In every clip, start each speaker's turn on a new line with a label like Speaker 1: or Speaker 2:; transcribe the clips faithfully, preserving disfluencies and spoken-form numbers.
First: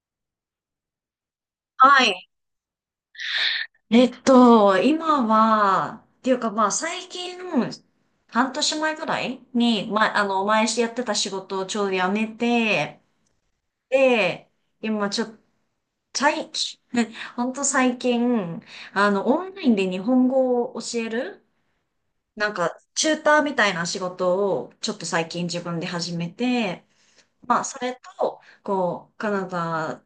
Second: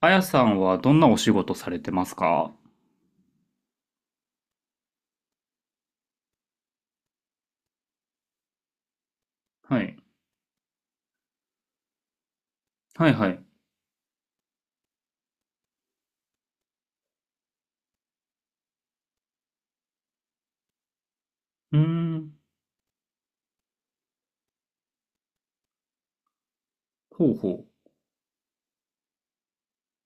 Speaker 1: あやさんはどんなお仕事されてま
Speaker 2: は
Speaker 1: す
Speaker 2: い。
Speaker 1: か？
Speaker 2: えっと、今は、っていうかまあ最近、半年前ぐらい
Speaker 1: は
Speaker 2: に、
Speaker 1: い。
Speaker 2: まあ、の、前やってた仕事をちょうど辞めて、
Speaker 1: はいはい。
Speaker 2: で、今ちょっと、最近、ほんと最近、あの、オンラインで日本語を教える、
Speaker 1: うーん。
Speaker 2: なんか、チューターみたいな仕事を、ちょっと最近自分で始めて、
Speaker 1: ほう
Speaker 2: まあ、
Speaker 1: ほ
Speaker 2: それと、こう、カナダ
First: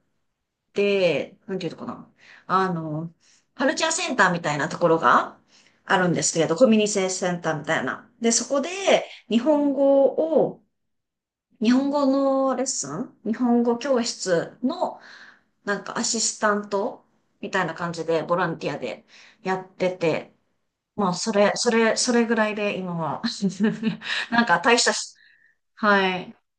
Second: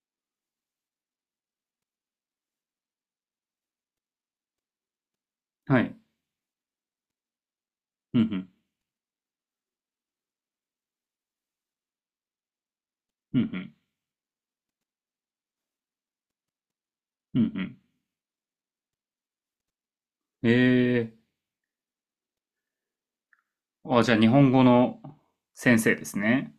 Speaker 2: で、なんていうのかな。あの、カルチャーセンターみたいなところが
Speaker 1: う。はい。
Speaker 2: あるんですけど、コミュニティセンターみたいな。
Speaker 1: うんう
Speaker 2: で、そ
Speaker 1: ん。
Speaker 2: こで日本語を、日本語のレッスン日
Speaker 1: うんう
Speaker 2: 本
Speaker 1: ん。
Speaker 2: 語教室のなんかアシスタント
Speaker 1: うんう
Speaker 2: みたいな
Speaker 1: ん。
Speaker 2: 感じでボランティアでやってて、ま
Speaker 1: え
Speaker 2: あ、それ、それ、それぐらいで今は、
Speaker 1: ー。あ、じゃあ日
Speaker 2: なん
Speaker 1: 本
Speaker 2: か
Speaker 1: 語
Speaker 2: 大した
Speaker 1: の
Speaker 2: し、
Speaker 1: 先生で
Speaker 2: は
Speaker 1: す
Speaker 2: い。
Speaker 1: ね。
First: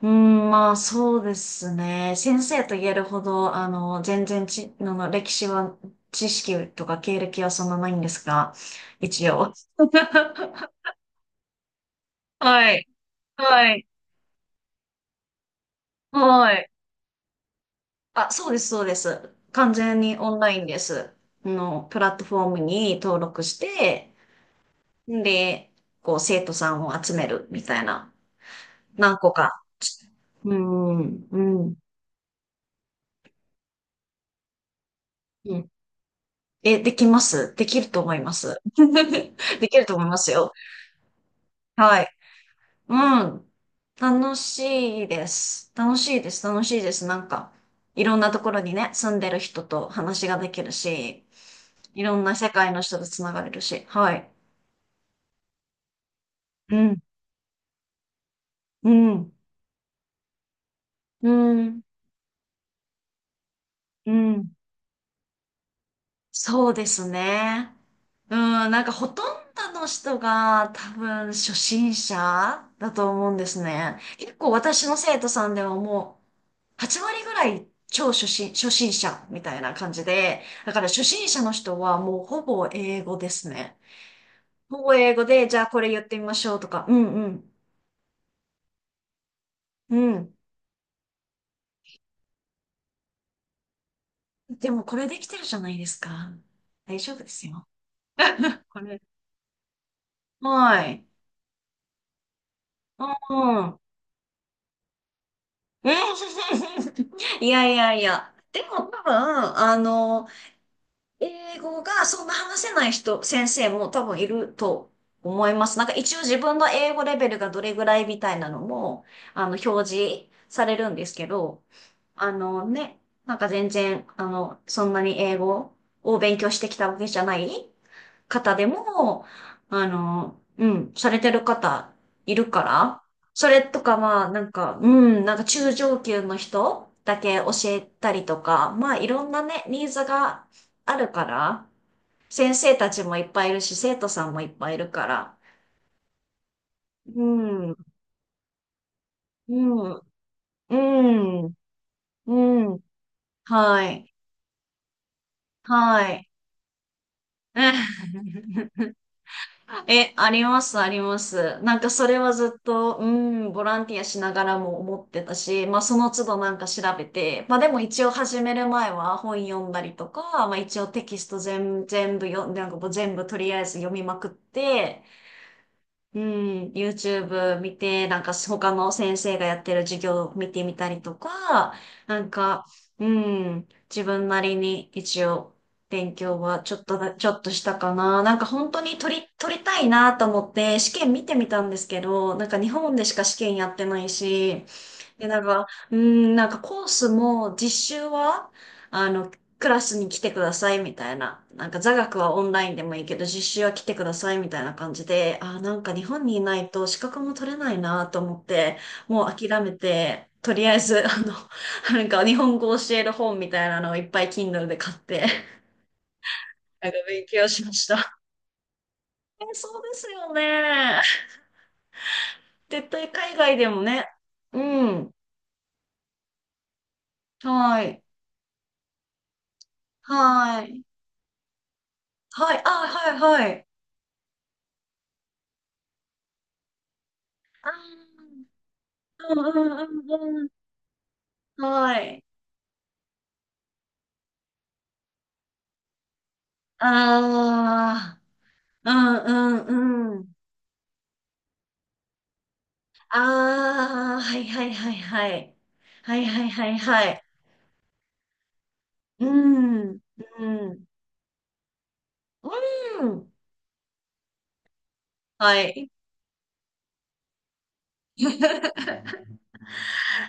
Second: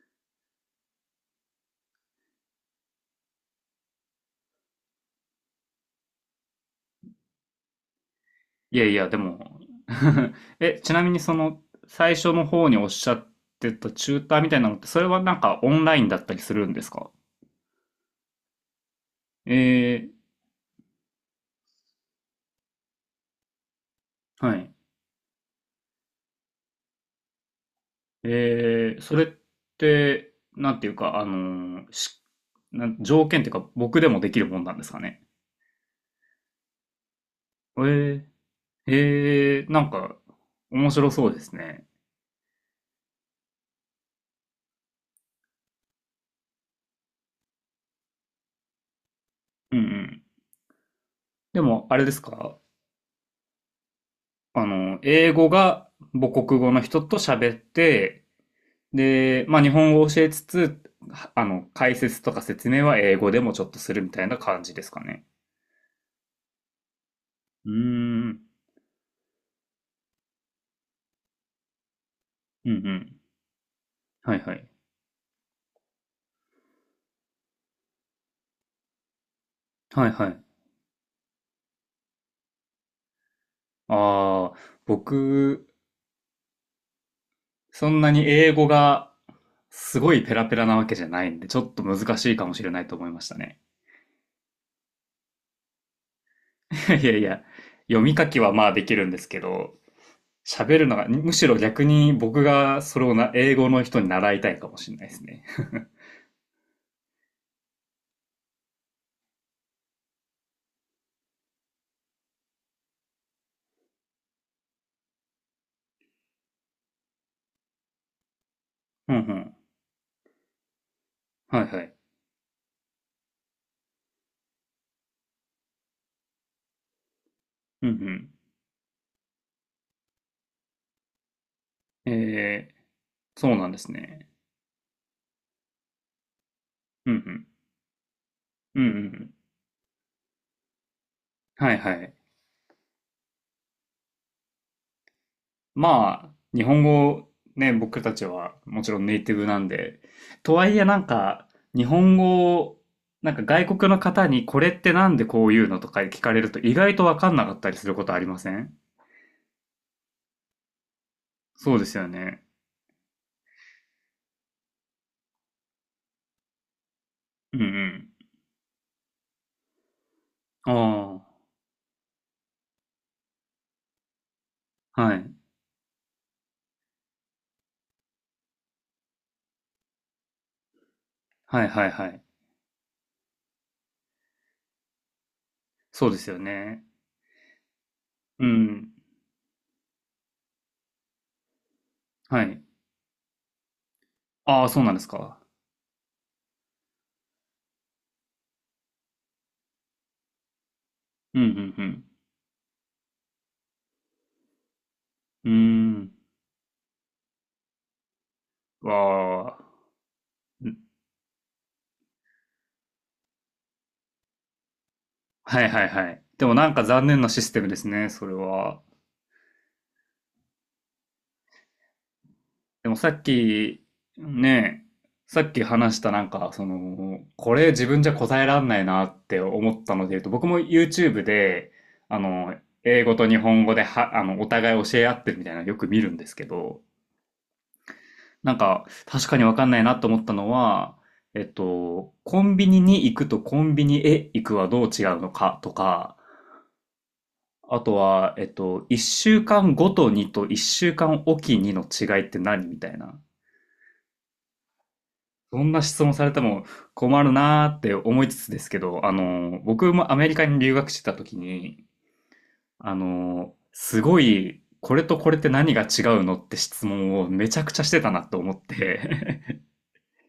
Speaker 2: うん、まあそうですね。先生と言えるほど、あの、全然ち、あの、歴史は、知識とか経歴はそんなないんですが、
Speaker 1: いやいや、で
Speaker 2: 一応。
Speaker 1: も え、ちなみにその最初の方
Speaker 2: は
Speaker 1: におっ
Speaker 2: い。
Speaker 1: しゃって
Speaker 2: はい。
Speaker 1: たチューターみたいなのって、それはなんかオンラインだったりす
Speaker 2: は
Speaker 1: る
Speaker 2: い。
Speaker 1: んですか？
Speaker 2: あ、そうです、そうです。
Speaker 1: え
Speaker 2: 完全に
Speaker 1: ー。
Speaker 2: オンラインです。あの、プラットフォームに登録して、
Speaker 1: はい。
Speaker 2: で、こう、生徒さんを集めるみたいな、
Speaker 1: えー。そ
Speaker 2: 何
Speaker 1: れっ
Speaker 2: 個か。
Speaker 1: て、
Speaker 2: う
Speaker 1: なんていうか、あ
Speaker 2: ん、うん、
Speaker 1: のーしなん条件っていうか僕でもできるもんなんですかね？
Speaker 2: うん。え、できます。できると思い
Speaker 1: え
Speaker 2: ます。
Speaker 1: え、え え、
Speaker 2: でき
Speaker 1: な
Speaker 2: る
Speaker 1: ん
Speaker 2: と思い
Speaker 1: か、
Speaker 2: ますよ。
Speaker 1: 面白そうですね。
Speaker 2: はい。うん。楽しいです。楽しいです。楽しいです。なんか、いろんなところにね、住んでる人
Speaker 1: うんう
Speaker 2: と
Speaker 1: ん。
Speaker 2: 話ができるし、
Speaker 1: でも、あ
Speaker 2: い
Speaker 1: れで
Speaker 2: ろ
Speaker 1: す
Speaker 2: んな世
Speaker 1: か？
Speaker 2: 界の人とつながれるし。はい。
Speaker 1: あの、英語が母国語
Speaker 2: う
Speaker 1: の
Speaker 2: ん。
Speaker 1: 人と喋って、
Speaker 2: うん。
Speaker 1: で、まあ、日本語を教えつつ、
Speaker 2: う
Speaker 1: あの、
Speaker 2: ん。
Speaker 1: 解説とか説明は英語でもちょっとする
Speaker 2: う
Speaker 1: みたいな
Speaker 2: ん。
Speaker 1: 感じですかね。
Speaker 2: そうです
Speaker 1: うー
Speaker 2: ね。う
Speaker 1: ん。
Speaker 2: ん、なんかほとんどの人が多分初心者
Speaker 1: うんう
Speaker 2: だと
Speaker 1: ん。
Speaker 2: 思うんですね。結
Speaker 1: はい
Speaker 2: 構
Speaker 1: はい。
Speaker 2: 私の生徒さんではもうはち割ぐらい超初心、初心者みたいな感じ
Speaker 1: はいはい。
Speaker 2: で、だから初心者の人はもうほぼ英語ですね。
Speaker 1: ああ、
Speaker 2: ほぼ英語で、じゃ
Speaker 1: 僕、
Speaker 2: あこれ言ってみましょうとか、うんうん、
Speaker 1: そんなに英語が
Speaker 2: う
Speaker 1: すごいペ
Speaker 2: ん。
Speaker 1: ラペラなわけじゃないんで、ちょっと難しいかもしれないと思いましたね。
Speaker 2: でもこれできてるじゃないですか。大
Speaker 1: い
Speaker 2: 丈
Speaker 1: や
Speaker 2: 夫
Speaker 1: い
Speaker 2: で
Speaker 1: や、
Speaker 2: すよ。
Speaker 1: 読み書きは まあ
Speaker 2: こ
Speaker 1: でき
Speaker 2: れ。
Speaker 1: るんですけど、喋
Speaker 2: は
Speaker 1: るの
Speaker 2: い。
Speaker 1: が、むしろ逆に僕がそれ
Speaker 2: う
Speaker 1: をな、英語
Speaker 2: ん。
Speaker 1: の人に習いたいかもしれないですね。
Speaker 2: いやいやいや。でも多分、あの、英語がそんな話せない人、先生も多分いると思います。なんか一応自分の英語レベルがどれぐらいみたいなのも、
Speaker 1: うんう
Speaker 2: あ
Speaker 1: ん。
Speaker 2: の、表示されるんですけ
Speaker 1: は
Speaker 2: ど、
Speaker 1: いはい。
Speaker 2: あのね、なんか全然、あの、そんなに英語を勉強してきたわけじゃない
Speaker 1: うんうん。
Speaker 2: 方でも、あの、うん、されてる方いるか
Speaker 1: え
Speaker 2: ら、
Speaker 1: ー、
Speaker 2: そ
Speaker 1: そう
Speaker 2: れ
Speaker 1: なんで
Speaker 2: と
Speaker 1: す
Speaker 2: か
Speaker 1: ね。
Speaker 2: まあ、なんか、うん、なんか中上級の人
Speaker 1: うんう
Speaker 2: だけ
Speaker 1: ん。
Speaker 2: 教えたりとか、
Speaker 1: うんう
Speaker 2: まあいろ
Speaker 1: ん。
Speaker 2: んなね、ニーズがあるから、
Speaker 1: はいはい。
Speaker 2: 先生たちもいっぱいいるし、生徒さんもいっぱいいるから、
Speaker 1: まあ、日本
Speaker 2: う
Speaker 1: 語、
Speaker 2: ん、
Speaker 1: ね、
Speaker 2: うん、
Speaker 1: 僕たちはもちろんネイティブなんで、とはい
Speaker 2: う
Speaker 1: えなんか、
Speaker 2: ん、
Speaker 1: 日本語
Speaker 2: う
Speaker 1: を、
Speaker 2: ん、
Speaker 1: なんか外国
Speaker 2: は
Speaker 1: の
Speaker 2: い、
Speaker 1: 方にこれってなんでこういうのとか
Speaker 2: は
Speaker 1: 聞
Speaker 2: い。
Speaker 1: かれると意外とわかんなかっ
Speaker 2: う
Speaker 1: たりする
Speaker 2: ん。
Speaker 1: ことありません？
Speaker 2: え、あります、あります。
Speaker 1: そ
Speaker 2: な
Speaker 1: う
Speaker 2: ん
Speaker 1: で
Speaker 2: か
Speaker 1: す
Speaker 2: そ
Speaker 1: よ
Speaker 2: れは
Speaker 1: ね。
Speaker 2: ずっと、うん、ボランティアしながらも思ってたし、まあその都度なんか調べて、
Speaker 1: う
Speaker 2: まあ
Speaker 1: んう
Speaker 2: でも一
Speaker 1: ん。
Speaker 2: 応始める前は本読んだりとか、まあ一応テ
Speaker 1: あ
Speaker 2: キスト全、全部読んで、なんかもう全部とりあえず読みまくっ
Speaker 1: あ、
Speaker 2: て、
Speaker 1: はい。
Speaker 2: うん、YouTube 見て、なんか他の先生がやってる授業を見てみたりと
Speaker 1: はい
Speaker 2: か、
Speaker 1: はいは
Speaker 2: な
Speaker 1: い。
Speaker 2: んか、うん、自分なりに一応
Speaker 1: そう
Speaker 2: 勉
Speaker 1: ですよ
Speaker 2: 強はちょ
Speaker 1: ね。
Speaker 2: っとだ、ちょっとしたかな。なん
Speaker 1: う
Speaker 2: か本当
Speaker 1: ん。
Speaker 2: に取り、取りたいなと思って試験見てみたんですけど、
Speaker 1: は
Speaker 2: なんか
Speaker 1: い。
Speaker 2: 日本でしか試験やってない
Speaker 1: あ
Speaker 2: し、
Speaker 1: あ、そうなんです
Speaker 2: で、
Speaker 1: か。
Speaker 2: なんか、うーん、なんかコースも実習は、あの、クラスに来てくださいみたい
Speaker 1: うん
Speaker 2: な。なんか
Speaker 1: う
Speaker 2: 座
Speaker 1: ん
Speaker 2: 学はオンラインでもいいけど、実習は来てくださいみたいな感じで、
Speaker 1: う
Speaker 2: あー、なんか日
Speaker 1: ん。
Speaker 2: 本にいないと資格も取れないなと思って、
Speaker 1: うーん。
Speaker 2: もう
Speaker 1: わ
Speaker 2: 諦
Speaker 1: あ。
Speaker 2: めて、とり
Speaker 1: う
Speaker 2: あ
Speaker 1: ん。
Speaker 2: えず、あの、なんか日本語を教える本みたいなのをいっぱい Kindle で買って、
Speaker 1: はい はいはい。でもなんか
Speaker 2: なんか
Speaker 1: 残念
Speaker 2: 勉
Speaker 1: なシ
Speaker 2: 強
Speaker 1: ステ
Speaker 2: し
Speaker 1: ム
Speaker 2: ま
Speaker 1: で
Speaker 2: し
Speaker 1: すね、
Speaker 2: た。
Speaker 1: それは。
Speaker 2: え、そうですよね。
Speaker 1: で
Speaker 2: 絶
Speaker 1: もさ
Speaker 2: 対
Speaker 1: っ
Speaker 2: 海外でも
Speaker 1: き、
Speaker 2: ね。う
Speaker 1: ねえ、
Speaker 2: ん。
Speaker 1: さっき話したなんか、その、これ
Speaker 2: は
Speaker 1: 自分
Speaker 2: い。
Speaker 1: じゃ答えらんないなって思ったので言うと、僕も
Speaker 2: はい。
Speaker 1: YouTube で、あの、
Speaker 2: はい。あ、
Speaker 1: 英
Speaker 2: は
Speaker 1: 語
Speaker 2: い、
Speaker 1: と日
Speaker 2: は
Speaker 1: 本
Speaker 2: い。
Speaker 1: 語では、あの、お互い教え合ってるみたいなのよく見るんですけど、
Speaker 2: ああ、
Speaker 1: なんか、確
Speaker 2: う
Speaker 1: か
Speaker 2: ん
Speaker 1: に
Speaker 2: う
Speaker 1: わかんな
Speaker 2: ん
Speaker 1: いなと
Speaker 2: う
Speaker 1: 思った
Speaker 2: んうん。
Speaker 1: のは、えっ
Speaker 2: は
Speaker 1: と、
Speaker 2: い。
Speaker 1: コンビニに行くとコンビニへ行くはどう違うのかとか、あと
Speaker 2: あ
Speaker 1: は、えっと、
Speaker 2: あ、う
Speaker 1: 一週
Speaker 2: ん
Speaker 1: 間ごと
Speaker 2: うんう
Speaker 1: に
Speaker 2: ん。
Speaker 1: と一週間おきにの違いって何みたいな。
Speaker 2: ああ、はいはいはいはい。
Speaker 1: そんな質問
Speaker 2: は
Speaker 1: さ
Speaker 2: い
Speaker 1: れて
Speaker 2: はい
Speaker 1: も
Speaker 2: はいは
Speaker 1: 困
Speaker 2: い。
Speaker 1: るなーって思いつつですけど、あ
Speaker 2: う
Speaker 1: の、
Speaker 2: ん、
Speaker 1: 僕
Speaker 2: うん、
Speaker 1: もアメリカに留学してた時に、あ
Speaker 2: うん。
Speaker 1: の、すごい、これとこれって
Speaker 2: は
Speaker 1: 何が
Speaker 2: い。
Speaker 1: 違うのって質問をめちゃくちゃしてたなと思っ て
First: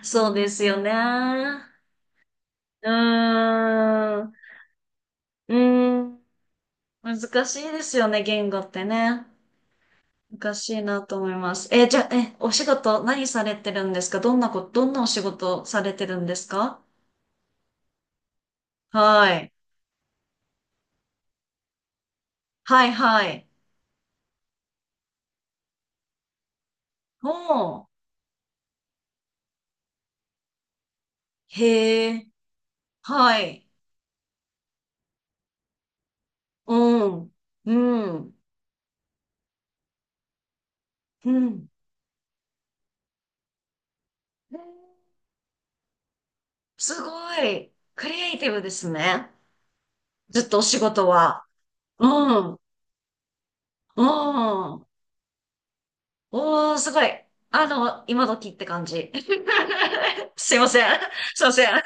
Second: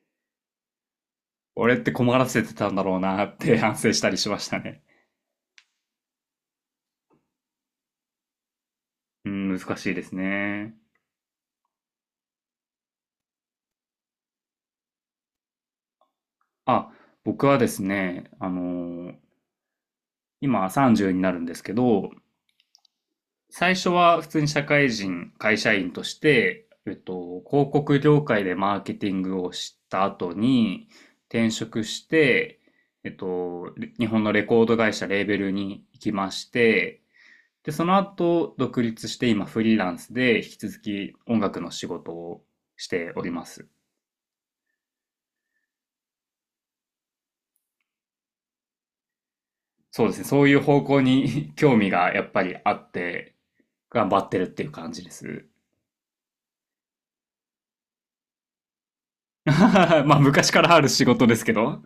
Speaker 2: そうですよね。
Speaker 1: 俺って困らせてたんだ
Speaker 2: う
Speaker 1: ろうなって 反省したり
Speaker 2: ーん、
Speaker 1: し
Speaker 2: う
Speaker 1: ましたね。
Speaker 2: ーん。難しいですよね、言語ってね。
Speaker 1: うん、難しいです
Speaker 2: 難し
Speaker 1: ね。
Speaker 2: いなと思います。え、じゃあ、え、お仕事何されてるんですか？どんなこと、どんなお仕事されてるんですか？
Speaker 1: あ、僕はですね、あのー
Speaker 2: はい。
Speaker 1: 今さんじゅうになるんですけど、
Speaker 2: はい、はい。
Speaker 1: 最初は普通に社会人、会社員として、えっ
Speaker 2: お
Speaker 1: と、広
Speaker 2: ー。
Speaker 1: 告業界でマーケティングをした後に転職し
Speaker 2: へえ。
Speaker 1: て、えっ
Speaker 2: はい。
Speaker 1: と、日本のレコード会社レーベルに行きまして、
Speaker 2: うん。
Speaker 1: で、その
Speaker 2: うん。
Speaker 1: 後独立して今フリーランスで引き続き
Speaker 2: う
Speaker 1: 音楽
Speaker 2: ん。
Speaker 1: の仕事をしております。
Speaker 2: すごい。クリエイティブですね。
Speaker 1: そうですね。そ
Speaker 2: ずっ
Speaker 1: うい
Speaker 2: と
Speaker 1: う
Speaker 2: お仕
Speaker 1: 方向
Speaker 2: 事は。
Speaker 1: に 興味
Speaker 2: う
Speaker 1: がやっぱ
Speaker 2: ん。う
Speaker 1: り
Speaker 2: ん。
Speaker 1: あって、頑張ってるっていう感じです。
Speaker 2: おー、すごい。あの、今時って感じ。
Speaker 1: まあ、昔
Speaker 2: すい
Speaker 1: か
Speaker 2: ま
Speaker 1: らあ
Speaker 2: せ
Speaker 1: る
Speaker 2: ん。
Speaker 1: 仕事で
Speaker 2: す
Speaker 1: す
Speaker 2: い
Speaker 1: け
Speaker 2: ません。
Speaker 1: ど。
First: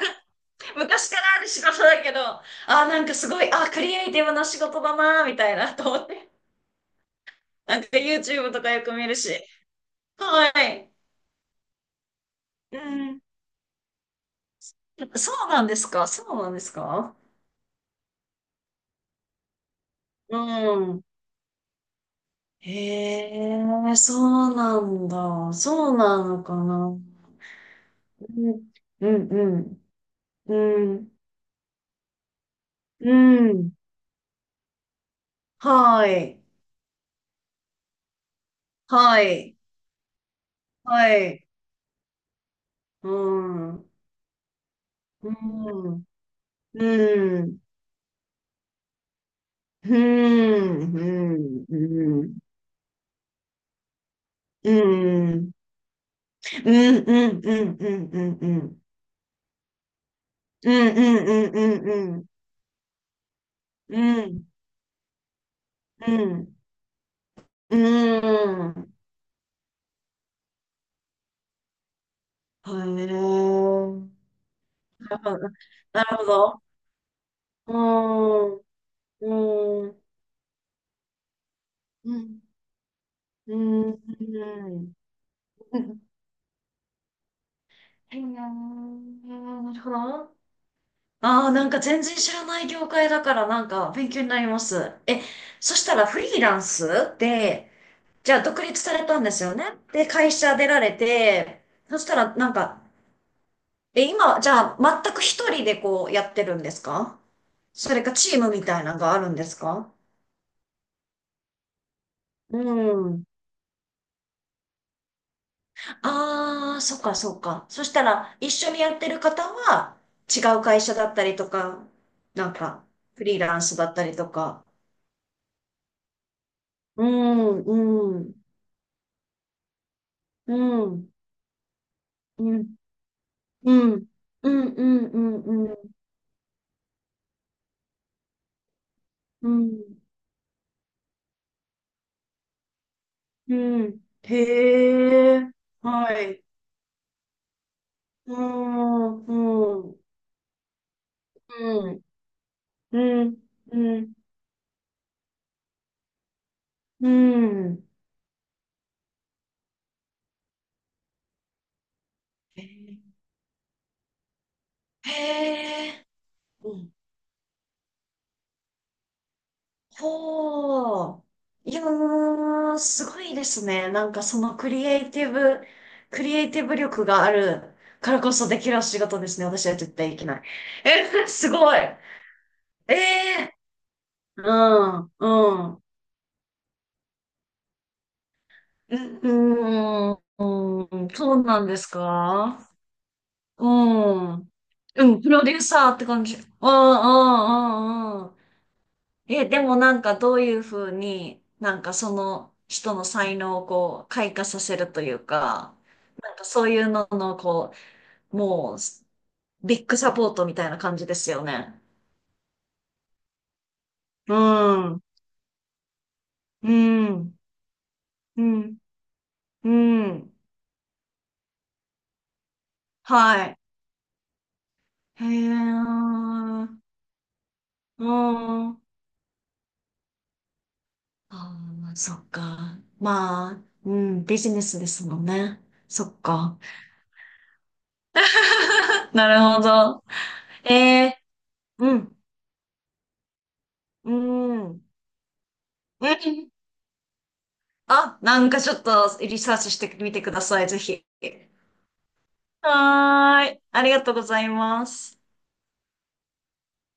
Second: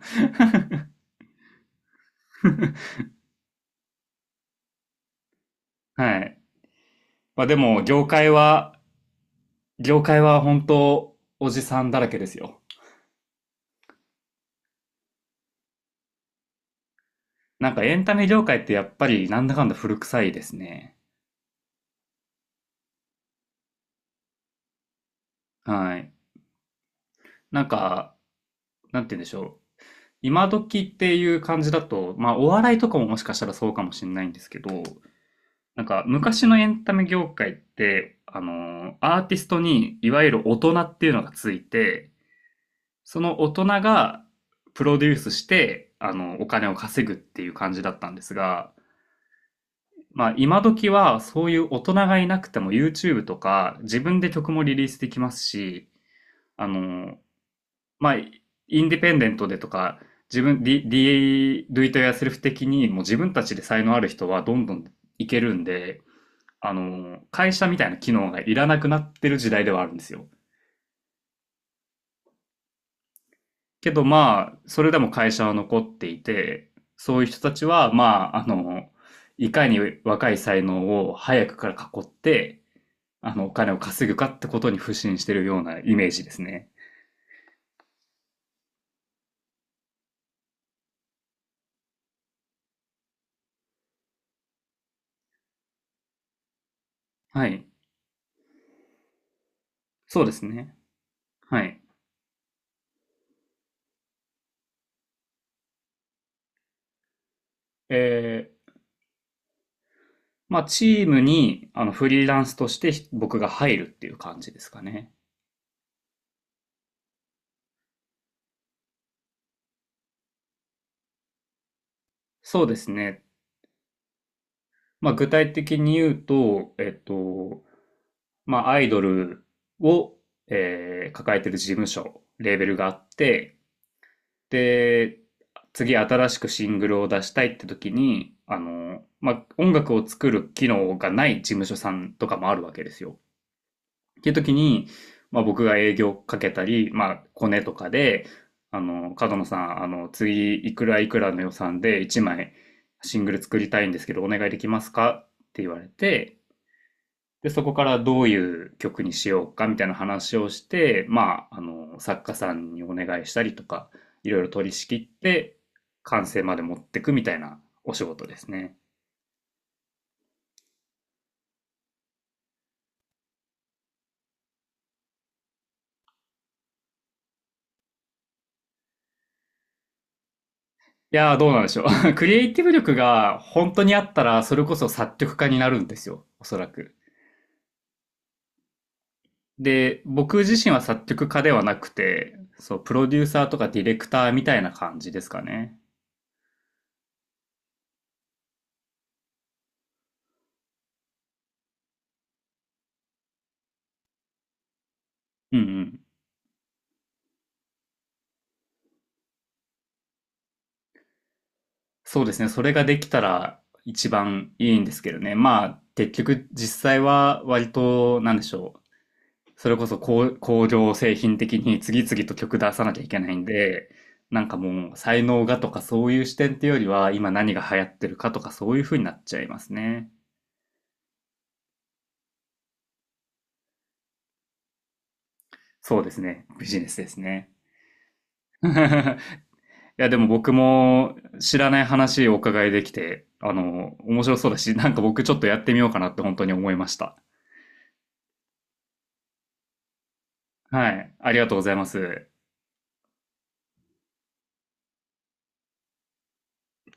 Speaker 2: 昔からある仕事だけど、あー、なんかすごい、あー、クリエイティブな仕事だなー、みたいな、と思っ
Speaker 1: は
Speaker 2: て。
Speaker 1: い。まあ、で
Speaker 2: なん
Speaker 1: も、
Speaker 2: か
Speaker 1: 業界
Speaker 2: YouTube とか
Speaker 1: は、
Speaker 2: よく見るし。
Speaker 1: 業界は
Speaker 2: は
Speaker 1: 本
Speaker 2: い。
Speaker 1: 当、おじさんだらけですよ。
Speaker 2: うん。
Speaker 1: なんかエンタメ業界ってやっぱりなんだかんだ古臭いですね。はい。なんか、なんて言うんでしょう。今時っていう感じだと、まあお笑いとかももしかしたらそうかもしれないんですけど、なんか昔のエンタメ業界って、あのーアーティストにいわゆる大人っていうのがついて、その大人がプロデュースして、あの、お金を稼ぐっていう感じだったんですが、まあ今時はそういう大人がいなくても YouTube とか自分で曲もリリースできますし、あのまあインディペンデントでとか、自分、D、D、Do It Yourself 的にもう自分たちで才能ある人はどんどんいけるんで、あの、会社みたいな機能がいらなくなってる時代ではあるんですよ。
Speaker 2: へえ。
Speaker 1: けどまあ、それでも
Speaker 2: なる
Speaker 1: 会
Speaker 2: ほ
Speaker 1: 社
Speaker 2: ど。
Speaker 1: は残っ
Speaker 2: な
Speaker 1: て
Speaker 2: る
Speaker 1: い
Speaker 2: ほど。
Speaker 1: て、そういう人たち
Speaker 2: う
Speaker 1: は、まあ、あ
Speaker 2: ん。
Speaker 1: の、いかに
Speaker 2: うん。
Speaker 1: 若い才能を早くから囲っ
Speaker 2: うん。
Speaker 1: て、あの、お
Speaker 2: う
Speaker 1: 金を
Speaker 2: ん。
Speaker 1: 稼ぐかってこ
Speaker 2: う
Speaker 1: とに腐
Speaker 2: ん。
Speaker 1: 心してるようなイメージですね。
Speaker 2: へえ、なるほど。ああ、なんか全然知らない業界だからなんか勉強になります。え、そしたらフリーランス
Speaker 1: はい。
Speaker 2: で、じゃあ独立されたんですよね。で、
Speaker 1: そう
Speaker 2: 会
Speaker 1: です
Speaker 2: 社出
Speaker 1: ね。
Speaker 2: られて、
Speaker 1: はい。
Speaker 2: そしたらなんか、え、今、じゃあ全く一人でこうやってるんですか？そ
Speaker 1: え
Speaker 2: れかチームみ
Speaker 1: ー、
Speaker 2: たいなのがあるんですか？
Speaker 1: まあ、チームに、あの、フリーランス
Speaker 2: う
Speaker 1: として
Speaker 2: ん。
Speaker 1: 僕が入るっていう感じですかね。
Speaker 2: ああ、そっかそっか。そしたら、一緒にやってる方は、違う会社だったりとか、なん
Speaker 1: そうで
Speaker 2: か、
Speaker 1: すね。
Speaker 2: フリーランスだったりとか。
Speaker 1: まあ、具体的に言うと、えっ
Speaker 2: うん、
Speaker 1: と、
Speaker 2: うん、
Speaker 1: まあ、アイドルを、
Speaker 2: うん、う
Speaker 1: え
Speaker 2: ん、
Speaker 1: ー抱えてる事務所、レ
Speaker 2: う
Speaker 1: ーベ
Speaker 2: ん、
Speaker 1: ルがあって、
Speaker 2: うん、うん、う
Speaker 1: で、
Speaker 2: ん、うん、
Speaker 1: 次新しくシングルを出したいって時に、あの、まあ、
Speaker 2: う
Speaker 1: 音
Speaker 2: ん、
Speaker 1: 楽を作る機能がない事務所さんとかもあるわけですよ。
Speaker 2: うん。
Speaker 1: っていう時に、
Speaker 2: へ
Speaker 1: まあ、
Speaker 2: え、
Speaker 1: 僕が営業
Speaker 2: は
Speaker 1: か
Speaker 2: い。
Speaker 1: けたり、まあ、コネとかで、
Speaker 2: う
Speaker 1: あの、
Speaker 2: ん、う
Speaker 1: 角野さん、
Speaker 2: ん、
Speaker 1: あ
Speaker 2: う
Speaker 1: の、次、いくらいくらの予算で
Speaker 2: ん、
Speaker 1: いちまいシン
Speaker 2: う
Speaker 1: グ
Speaker 2: ん、
Speaker 1: ル作りたいんで
Speaker 2: う
Speaker 1: す
Speaker 2: ん、
Speaker 1: けど、お願いできますかって言われて、
Speaker 2: う
Speaker 1: で、そこか
Speaker 2: ん。
Speaker 1: らどういう曲にしようかみたいな話をして、まあ、あの、作家さ
Speaker 2: へ
Speaker 1: んにお
Speaker 2: え、
Speaker 1: 願いしたりとか、いろいろ取り仕切って、
Speaker 2: へ
Speaker 1: 完成まで
Speaker 2: ー、
Speaker 1: 持
Speaker 2: う
Speaker 1: っ
Speaker 2: ん、
Speaker 1: てくみたいなお仕事ですね。
Speaker 2: ほう。いやー、すごいですね。なんかそのクリエイティブ、クリエイティブ力があるからこそできる仕事ですね。私は絶対できない。
Speaker 1: い
Speaker 2: え、
Speaker 1: やー、ど
Speaker 2: す
Speaker 1: うなんで
Speaker 2: ご
Speaker 1: し
Speaker 2: い。
Speaker 1: ょう。ク
Speaker 2: え
Speaker 1: リエイティブ力が
Speaker 2: え
Speaker 1: 本当にあったら、
Speaker 2: ー、う
Speaker 1: それこそ
Speaker 2: ん、
Speaker 1: 作曲家にな
Speaker 2: う
Speaker 1: る
Speaker 2: ん。
Speaker 1: んですよ、おそらく。
Speaker 2: う
Speaker 1: で、
Speaker 2: ん、
Speaker 1: 僕自身は
Speaker 2: う
Speaker 1: 作
Speaker 2: ん、
Speaker 1: 曲
Speaker 2: そ
Speaker 1: 家
Speaker 2: う
Speaker 1: で
Speaker 2: な
Speaker 1: は
Speaker 2: ん
Speaker 1: な
Speaker 2: です
Speaker 1: くて、
Speaker 2: か？
Speaker 1: そう、プロデューサーと
Speaker 2: う
Speaker 1: かディレクターみ
Speaker 2: ん。
Speaker 1: たいな感
Speaker 2: う
Speaker 1: じで
Speaker 2: ん、
Speaker 1: す
Speaker 2: プ
Speaker 1: か
Speaker 2: ロデュー
Speaker 1: ね。
Speaker 2: サーって感じ。うん、うん、うん、うん。え、でもなんかどういうふうに、なんかその人の才能をこう開花させるという
Speaker 1: うんう
Speaker 2: か、
Speaker 1: ん。
Speaker 2: なんかそういうののこう、もうビッグサポートみたいな感じですよね。
Speaker 1: そうですね。それができたら一
Speaker 2: う
Speaker 1: 番いいんで
Speaker 2: ん、う
Speaker 1: す
Speaker 2: ん、
Speaker 1: けどね。まあ、結局実際は割と、なんで
Speaker 2: う
Speaker 1: しょ
Speaker 2: ん、
Speaker 1: う。そ
Speaker 2: う
Speaker 1: れこそ工、
Speaker 2: ん。
Speaker 1: 工業製品的に次々と曲出さなきゃいけない
Speaker 2: は
Speaker 1: ん
Speaker 2: い。
Speaker 1: で、なんかもう才
Speaker 2: へ
Speaker 1: 能がとかそう
Speaker 2: え。
Speaker 1: いう視点っていうよりは、今何が流行っ
Speaker 2: う
Speaker 1: てるかとか
Speaker 2: ん、
Speaker 1: そう
Speaker 2: あ
Speaker 1: いう風になっちゃいますね。
Speaker 2: あ、そっか。まあ、うん、ビジネスですもんね。
Speaker 1: そう
Speaker 2: そ
Speaker 1: です
Speaker 2: っ
Speaker 1: ね。
Speaker 2: か。
Speaker 1: ビジネスですね。
Speaker 2: なるほ
Speaker 1: い
Speaker 2: ど。
Speaker 1: や、でも僕
Speaker 2: え
Speaker 1: も
Speaker 2: え、
Speaker 1: 知らない
Speaker 2: うん、
Speaker 1: 話をお伺いできて、あの、
Speaker 2: う
Speaker 1: 面白そうだ
Speaker 2: ん。う
Speaker 1: し、なん
Speaker 2: ん。
Speaker 1: か僕ちょっとやってみようかなって本当に思いました。
Speaker 2: あ、なんかちょっとリサーチしてみてください、ぜ
Speaker 1: は
Speaker 2: ひ。
Speaker 1: い。ありがとうございます。
Speaker 2: はーい。ありがとうございます。